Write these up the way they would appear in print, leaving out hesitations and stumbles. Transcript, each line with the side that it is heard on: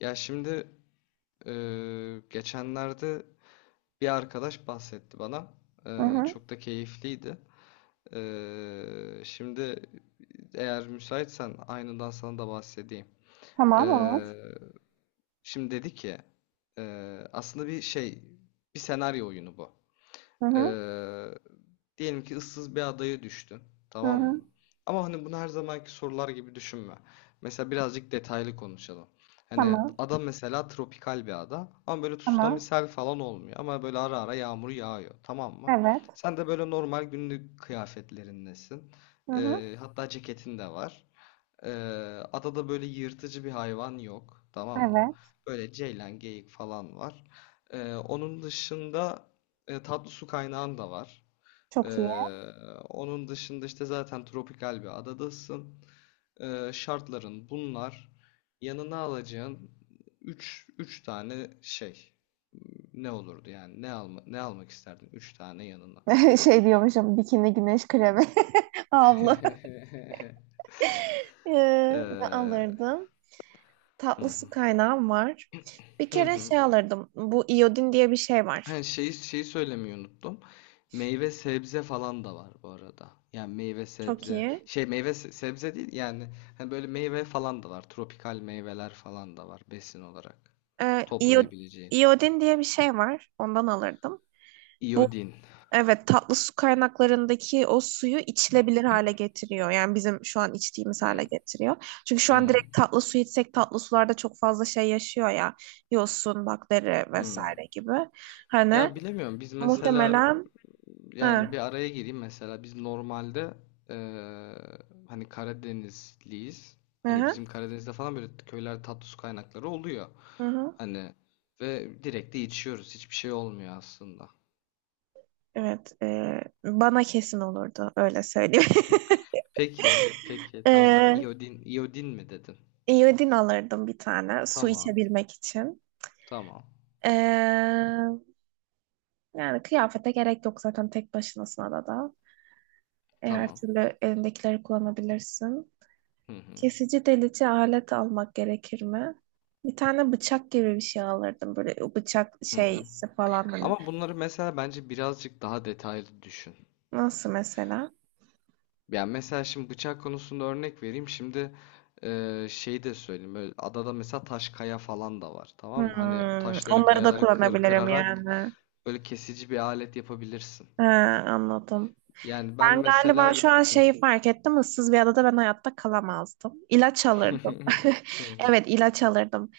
left: Ya şimdi geçenlerde bir arkadaş bahsetti bana.
right: Hı hı.
left: Çok da keyifliydi. Şimdi eğer müsaitsen aynından sana da bahsedeyim.
right: Tamam, olur.
left: Eee, Şimdi dedi ki aslında bir şey bir senaryo oyunu bu.
right: Hı hı.
left: Ee, Diyelim ki ıssız bir adaya düştün.
right: Hı
left: Tamam mı?
right: hı.
left: Ama hani bunu her zamanki sorular gibi düşünme. Mesela birazcık detaylı konuşalım. Hani
right: Tamam.
left: ada mesela tropikal bir ada. Ama böyle
right: Tamam.
left: tsunamisel falan olmuyor. Ama böyle ara ara yağmur yağıyor. Tamam mı?
right: Evet.
left: Sen de böyle normal günlük kıyafetlerindesin.
right: Hı hı.
left: Hatta ceketin de var. Ee, Adada böyle yırtıcı bir hayvan yok, tamam mı?
right: Evet.
left: Böyle ceylan, geyik falan var. Onun dışında tatlı su kaynağın da var. Ee,
right: Çok iyi.
left: Onun dışında işte zaten tropikal bir adadasın. Şartların bunlar. Yanına alacağın üç tane şey. Ne olurdu yani? Ne alma, ne almak isterdin 3 tane yanına?
right: Şey diyormuşum, bikini, güneş kremi, havlu. Ee, Ne
left: Ee,
right: alırdım?
left: hı
right: Tatlı
left: hı,
right: su kaynağım var. Bir
left: hı
right: kere
left: hı.
right: şey alırdım. Bu iyodin diye bir şey var.
left: Hani şeyi söylemeyi unuttum. Meyve sebze falan da var bu arada. Yani meyve
right: Çok
left: sebze
right: iyi.
left: şey meyve sebze değil yani hani böyle meyve falan da var. Tropikal meyveler falan da var besin olarak
right: Ee, iyo-
left: toplayabileceğin.
right: iyodin diye bir şey var. Ondan alırdım. Bu
left: İyodin.
right: evet, tatlı su kaynaklarındaki o suyu içilebilir hale getiriyor. Yani bizim şu an içtiğimiz hale
left: Hmm,
right: getiriyor. Çünkü şu an
left: hmm,
right: direkt tatlı su içsek tatlı sularda çok fazla şey yaşıyor ya. Yosun, bakteri
left: hmm.
right: vesaire gibi. Hani
left: Ya bilemiyorum biz mesela
right: muhtemelen
left: yani bir
right: ha,
left: araya gireyim mesela biz normalde eee, hani Karadenizliyiz.
right: hı
left: Hani bizim
right: hı,
left: Karadeniz'de falan böyle köyler tatlı su kaynakları oluyor.
right: hı hı.
left: Hani ve direkt de içiyoruz. Hiçbir şey olmuyor aslında.
right: Evet, bana kesin olurdu, öyle söyleyeyim.
left: Peki, peki tamam.
right: Ee,
left: İyodin, iyodin mi dedin?
right: iyodin alırdım bir tane, su
left: Tamam,
right: içebilmek için.
left: tamam,
right: Ee, Yani kıyafete gerek yok zaten tek başınasına da. E, her
left: tamam.
right: türlü elindekileri kullanabilirsin.
left: Hı hı,
right: Kesici delici alet almak gerekir mi? Bir tane bıçak gibi bir şey alırdım. Böyle o bıçak
left: hı hı.
right: şeysi falan hani.
left: Ama bunları mesela bence birazcık daha detaylı düşün.
right: Nasıl mesela?
left: Ya mesela şimdi bıçak konusunda örnek vereyim. Şimdi şeyi de söyleyeyim. Böyle adada mesela taş kaya falan da var. Tamam mı? Hani o
right: Hmm,
left: taşları
right: onları da
left: kayaları
right: kullanabilirim
left: kırarak
right: yani.
left: böyle kesici bir alet yapabilirsin.
right: He, anladım.
left: Yani ben
right: Ben galiba
left: mesela
right: şu an
left: hı.
right: şeyi fark ettim. Issız bir adada ben hayatta kalamazdım. İlaç alırdım.
left: Hı hı,
right: Evet, ilaç alırdım.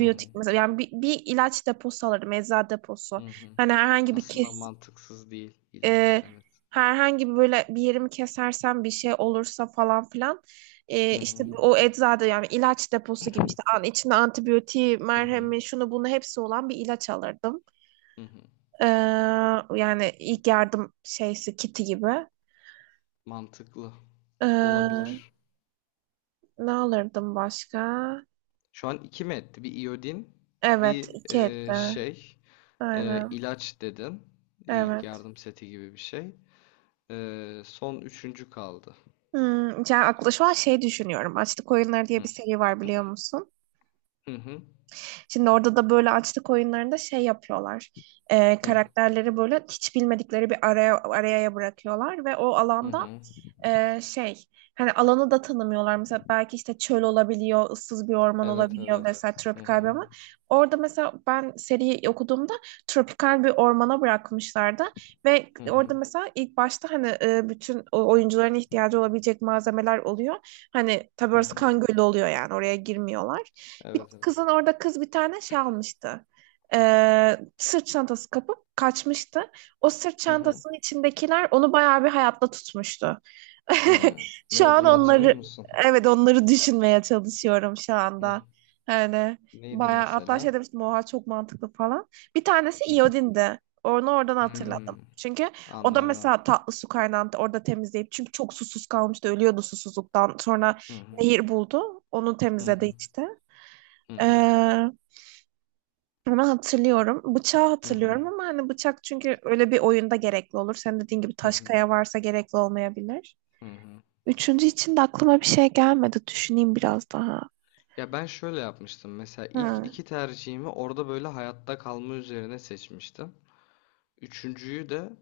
left: hı hı,
right: mesela. Yani bir ilaç deposu alırdım. Eczacı
left: hı
right: deposu.
left: hı.
right: Hani herhangi bir
left: Aslında
right: kes,
left: mantıksız değil ilaç
right: e,
left: evet.
right: herhangi bir böyle bir yerimi kesersem bir şey olursa falan filan, e,
left: Hı
right: işte
left: hı,
right: o eczada yani ilaç deposu gibi, işte an, içinde antibiyotiği,
left: hı hı,
right: merhemi, şunu bunu hepsi olan bir ilaç alırdım.
left: hı hı.
right: Ee, Yani ilk yardım şeysi, kiti gibi.
left: Mantıklı
right: Ee,
left: olabilir.
right: Ne alırdım başka?
left: Şu an iki mi etti? Bir iodin,
right: Evet,
left: bir
right: iki etti.
left: şey.
right: Aynen.
left: İlaç dedin. İlk
right: Evet.
left: yardım seti gibi bir şey. Son üçüncü kaldı.
right: Hmm, yani aklı şu an şey düşünüyorum. Açlık Oyunları diye bir
left: Hı.
right: seri var, biliyor musun?
left: Hı hı.
right: Şimdi orada da böyle açlık oyunlarında şey yapıyorlar.
left: Hı.
right: Karakterleri böyle hiç bilmedikleri bir araya bırakıyorlar ve o
left: Hı
right: alanda,
left: hı.
right: e, şey, hani alanı da tanımıyorlar. Mesela belki işte çöl olabiliyor, ıssız bir orman
left: Evet
right: olabiliyor
left: evet.
right: vesaire,
left: Hı
right: tropikal bir
left: hı.
right: orman. Orada mesela ben seriyi okuduğumda tropikal bir ormana bırakmışlardı ve
left: Hı hı.
right: orada mesela ilk başta hani e, bütün o- oyuncuların ihtiyacı olabilecek malzemeler oluyor. Hani tabii
left: Hı
right: orası
left: hı.
right: kan gölü oluyor, yani oraya girmiyorlar. Bir
left: Evet evet.
right: kızın orada, kız bir tane şey almıştı. E, sırt çantası kapıp kaçmıştı. O sırt
left: Hı hı.
right: çantasının içindekiler onu bayağı bir hayatta tutmuştu.
left: Hı. Ne
right: Şu an
left: olduğunu hatırlıyor
right: onları,
left: musun?
right: evet, onları düşünmeye çalışıyorum şu
left: Hı.
right: anda. Yani
left: Neydi
right: bayağı hatta şey
left: mesela?
right: demiştim, oha çok mantıklı falan. Bir tanesi
left: Hı.
right: iyodindi. Onu oradan hatırladım.
left: Hmm,
right: Çünkü o da
left: anladım.
right: mesela tatlı su kaynağını orada temizleyip, çünkü çok susuz kalmıştı, ölüyordu susuzluktan. Sonra
left: Hı hı.
right: nehir buldu. Onu
left: Hı
right: temizledi,
left: hı.
right: içti.
left: Hı hı.
right: Ee, Onu hatırlıyorum. Bıçağı
left: Hı hı.
right: hatırlıyorum ama hani bıçak çünkü öyle bir oyunda gerekli olur. Senin dediğin gibi
left: Hı
right: taş
left: hı.
right: kaya varsa gerekli olmayabilir.
left: Hı hı.
right: Üçüncü için de aklıma bir şey gelmedi. Düşüneyim biraz daha.
left: Ya ben şöyle yapmıştım. Mesela ilk
right: Ha,
left: iki tercihimi orada böyle hayatta kalma üzerine seçmiştim. Üçüncüyü de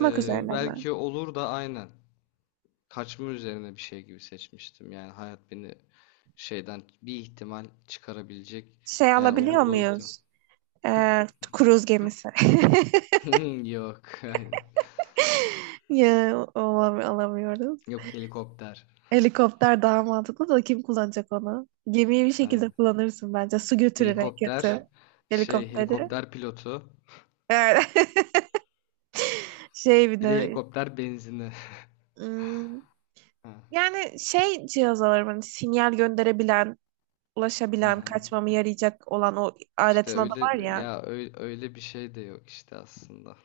right: üzerine mi?
left: belki olur da aynen kaçma üzerine bir şey gibi seçmiştim. Yani hayat beni şeyden bir ihtimal çıkarabilecek.
right: Şey
left: Yani
right: alabiliyor
left: olur da o ihtimal.
right: muyuz? Kruz gemisi.
left: Yok aynen.
right: Ya olam- alamıyoruz.
left: Yok helikopter.
right: Helikopter daha mantıklı da kim kullanacak onu? Gemiyi bir şekilde
left: Aynen.
right: kullanırsın bence. Su götürür en
left: Helikopter
right: kötü.
left: şey
right: Helikopteri.
left: helikopter pilotu.
right: Evet. Şey bir
left: Bir de
right: de
left: helikopter benzini.
right: hmm,
left: Ha,
right: yani şey, cihaz alırım hani sinyal gönderebilen,
left: ha,
right: ulaşabilen,
left: ha.
right: kaçmamı yarayacak olan o
left: İşte
right: aletin adı
left: öyle
right: var ya.
left: ya öyle bir şey de yok işte aslında.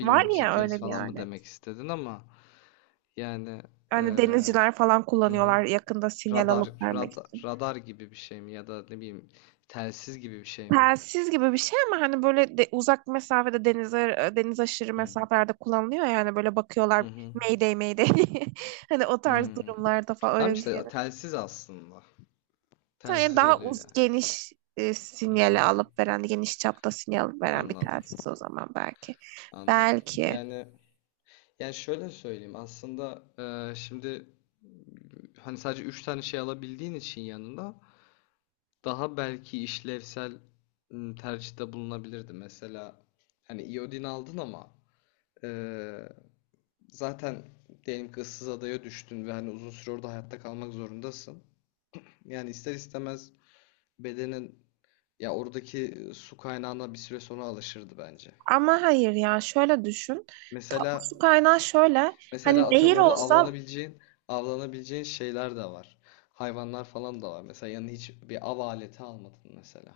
right: Var ya
left: GPS
right: öyle bir
left: falan mı
right: alet.
left: demek istedin ama yani
right: Hani
left: eee,
right: denizciler falan
left: hı hı.
right: kullanıyorlar yakında sinyal alıp vermek için.
left: Radar gibi bir şey mi ya da ne bileyim telsiz gibi bir şey mi?
right: Telsiz gibi bir şey, ama hani böyle de uzak mesafede denize, e, deniz aşırı
left: Hı.
right: mesafelerde kullanılıyor. Yani böyle
left: Hı
right: bakıyorlar,
left: hı.
right: Mayday Mayday, hani o tarz
left: Hmm.
right: durumlarda falan
left: Tamam
right: öyle bir şey.
left: işte telsiz aslında.
right: Yani
left: Telsiz
right: daha
left: oluyor
right: uz
left: yani.
right: geniş, e,
left: Hı
right: sinyali
left: hı.
right: alıp veren, geniş çapta sinyal alıp veren bir
left: Anladım.
right: telsiz o zaman belki.
left: Anladım.
right: Belki
left: Yani yani şöyle söyleyeyim aslında şimdi hani sadece 3 tane şey alabildiğin için yanında daha belki işlevsel tercihte bulunabilirdi. Mesela hani iodin aldın ama e, zaten diyelim ki ıssız adaya düştün ve hani uzun süre orada hayatta kalmak zorundasın. Yani ister istemez bedenin ya oradaki su kaynağına bir süre sonra alışırdı bence.
right: ama hayır ya, şöyle düşün, tatlı
left: Mesela
right: su kaynağı şöyle, hani
left: mesela
right: nehir
left: atıyorum orada
right: olsa,
left: avlanabileceğin şeyler de var. Hayvanlar falan da var. Mesela yanına hiç bir av aleti almadın mesela.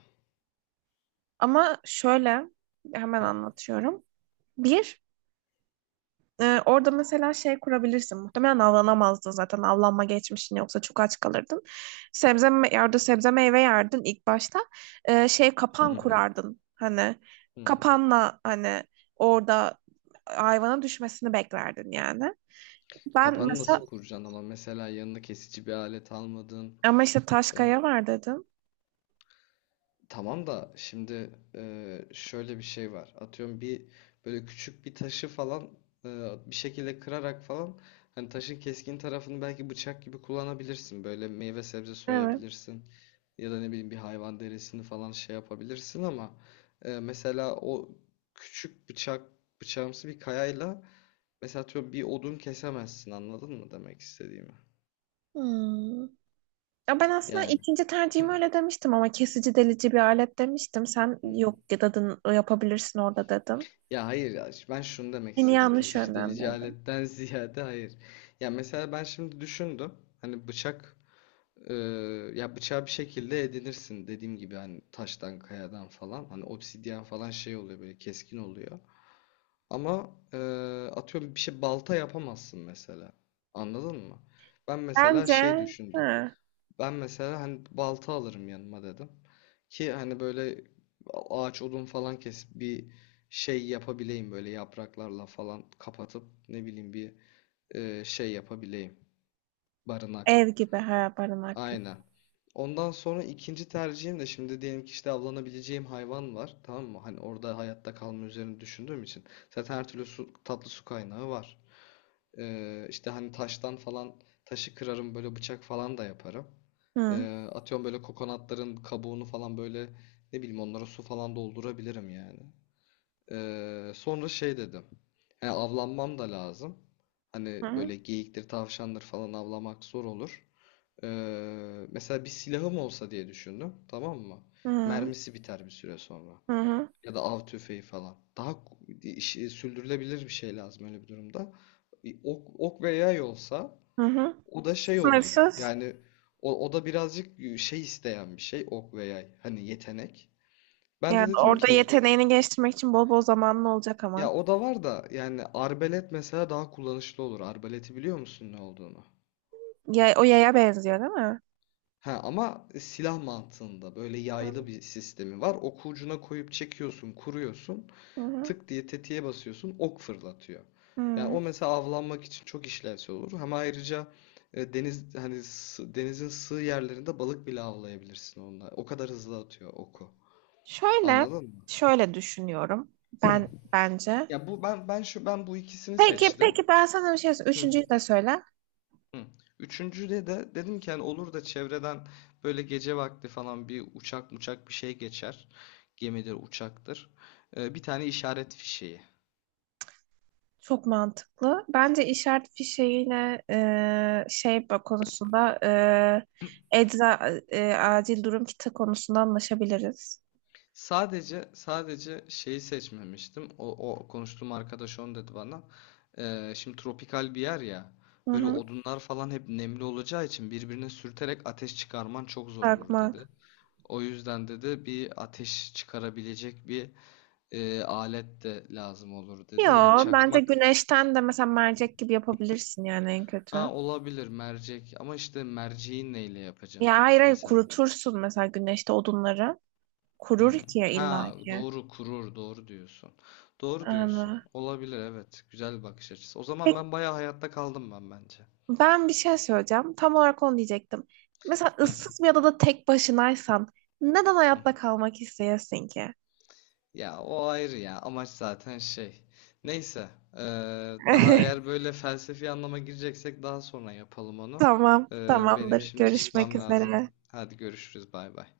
right: ama şöyle hemen
left: Hı.
right: anlatıyorum. Bir, e, orada mesela şey kurabilirsin. Muhtemelen avlanamazdın zaten. Avlanma geçmişin yoksa çok aç kalırdın. Sebze, me- ya orada sebze meyve yerdin ilk başta. E, şey,
left: Hı
right: kapan
left: hı.
right: kurardın. Hani
left: Hmm.
right: kapanla hani orada hayvana düşmesini beklerdin yani. Ben
left: Kapanı
right: mesela,
left: nasıl kuracaksın ama mesela yanına kesici bir alet almadın.
right: ama işte taş
left: Ee,
right: kaya var dedim.
left: Tamam da şimdi şöyle bir şey var. Atıyorum bir böyle küçük bir taşı falan e, bir şekilde kırarak falan hani taşın keskin tarafını belki bıçak gibi kullanabilirsin. Böyle meyve sebze
right: Evet.
left: soyabilirsin ya da ne bileyim bir hayvan derisini falan şey yapabilirsin ama mesela o küçük bıçağımsı bir kayayla mesela atıyorum bir odun kesemezsin anladın mı demek istediğimi?
right: Hmm. Ya ben aslında
left: Yani.
right: ikinci tercihimi öyle demiştim ama kesici delici bir alet demiştim. Sen
left: Hı.
right: yok dedin, yapabilirsin orada dedin.
left: Ya hayır ya ben şunu demek
right: Beni
left: istedim.
right: yanlış
left: Kesici delici
right: yönlendirdin.
left: aletten ziyade hayır. Ya mesela ben şimdi düşündüm. Hani bıçak e, ya bıçağı bir şekilde edinirsin dediğim gibi hani taştan kayadan falan hani obsidyen falan şey oluyor böyle keskin oluyor. Ama atıyorum bir şey balta yapamazsın mesela. Anladın mı? Ben mesela
right: Bence
left: şey düşündüm.
right: ha,
left: Ben mesela hani balta alırım yanıma dedim. Ki hani böyle ağaç odun falan kesip bir şey yapabileyim böyle yapraklarla falan kapatıp ne bileyim bir şey yapabileyim.
right: ev
left: Barınak.
right: gibi, ha, barınak gibi.
left: Aynen. Ondan sonra ikinci tercihim de şimdi diyelim ki işte avlanabileceğim hayvan var. Tamam mı? Hani orada hayatta kalma üzerine düşündüğüm için. Zaten her türlü su, tatlı su kaynağı var. İşte hani taştan falan taşı kırarım böyle bıçak falan da yaparım.
right: Hı,
left: Atıyorum böyle kokonatların kabuğunu falan böyle ne bileyim onlara su falan doldurabilirim yani. Sonra şey dedim. He, avlanmam da lazım. Hani
right: hı,
left: böyle geyiktir, tavşandır falan avlamak zor olur. Mesela bir silahım olsa diye düşündüm, tamam mı?
right: hı,
left: Mermisi biter bir süre sonra.
right: hı,
left: Ya da av tüfeği falan. Daha sürdürülebilir bir şey lazım öyle bir durumda. Ok ve yay olsa
right: hı, hı.
left: o da şey olur.
right: Sınırsız.
left: Yani o da birazcık şey isteyen bir şey ok ve yay. Hani yetenek. Ben de
right: Yani
left: dedim
right: orada
left: ki
right: yeteneğini geliştirmek için bol bol zamanın olacak ama.
left: ya o da var da yani arbalet mesela daha kullanışlı olur. Arbaleti biliyor musun ne olduğunu?
right: Ya, o yaya benziyor değil mi?
left: Ha, ama silah mantığında böyle
right: Hı,
left: yaylı bir sistemi var. Oku ucuna koyup çekiyorsun, kuruyorsun.
right: hı,
left: Tık diye tetiğe basıyorsun ok fırlatıyor. Yani
right: hı.
left: o mesela avlanmak için çok işlevsel olur. Hem ayrıca deniz hani denizin sığ yerlerinde balık bile avlayabilirsin onunla. O kadar hızlı atıyor oku.
right: Şöyle,
left: Anladın mı?
right: şöyle düşünüyorum.
left: Hı.
right: Ben bence.
left: Ya bu ben şu bu ikisini
right: Peki,
left: seçtim.
right: peki, ben sana bir şey söyleyeyim.
left: Hı.
right: Üçüncüyü de söyle.
left: Hı. Üçüncüde de dedim ki hani olur da çevreden böyle gece vakti falan bir uçak bir şey geçer. Gemidir, uçaktır. Bir tane işaret fişeği.
right: Çok mantıklı. Bence işaret fişeğine, e, şey bak- konusunda, e, ecza, e, acil durum kiti konusunda anlaşabiliriz.
left: Sadece şeyi seçmemiştim. O konuştuğum arkadaş onu dedi bana. Şimdi tropikal bir yer ya.
right: Hı
left: Böyle
right: hı.
left: odunlar falan hep nemli olacağı için birbirine sürterek ateş çıkarman çok zor olur
right: Bakmak.
left: dedi. O yüzden dedi bir ateş çıkarabilecek bir alet de lazım olur dedi.
right: Yo,
left: Yani
right: bence
left: çakmak
right: güneşten de mesela mercek gibi yapabilirsin yani en kötü.
left: ha olabilir mercek ama işte merceği neyle
right: Ya
left: yapacaksın
right: hayır hayır,
left: mesela?
right: kurutursun mesela güneşte odunları. Kurur
left: Hmm.
right: ki, ya illa
left: Ha
right: ki.
left: doğru kurur doğru diyorsun. Doğru diyorsun.
right: Ama-
left: Olabilir evet. Güzel bir bakış açısı. O zaman
right: peki,
left: ben bayağı hayatta kaldım ben bence.
right: ben bir şey söyleyeceğim. Tam olarak onu diyecektim. Mesela
left: Hı,
right: ıssız bir adada tek başınaysan neden
left: hı.
right: hayatta kalmak isteyesin ki?
left: Ya o ayrı ya. Amaç zaten şey. Neyse. Daha eğer böyle felsefi anlama gireceksek daha sonra yapalım onu.
right: Tamam,
left: Benim
right: tamamdır.
left: şimdi
right: Görüşmek
left: çıkmam lazım.
right: üzere.
left: Hadi görüşürüz. Bay bay.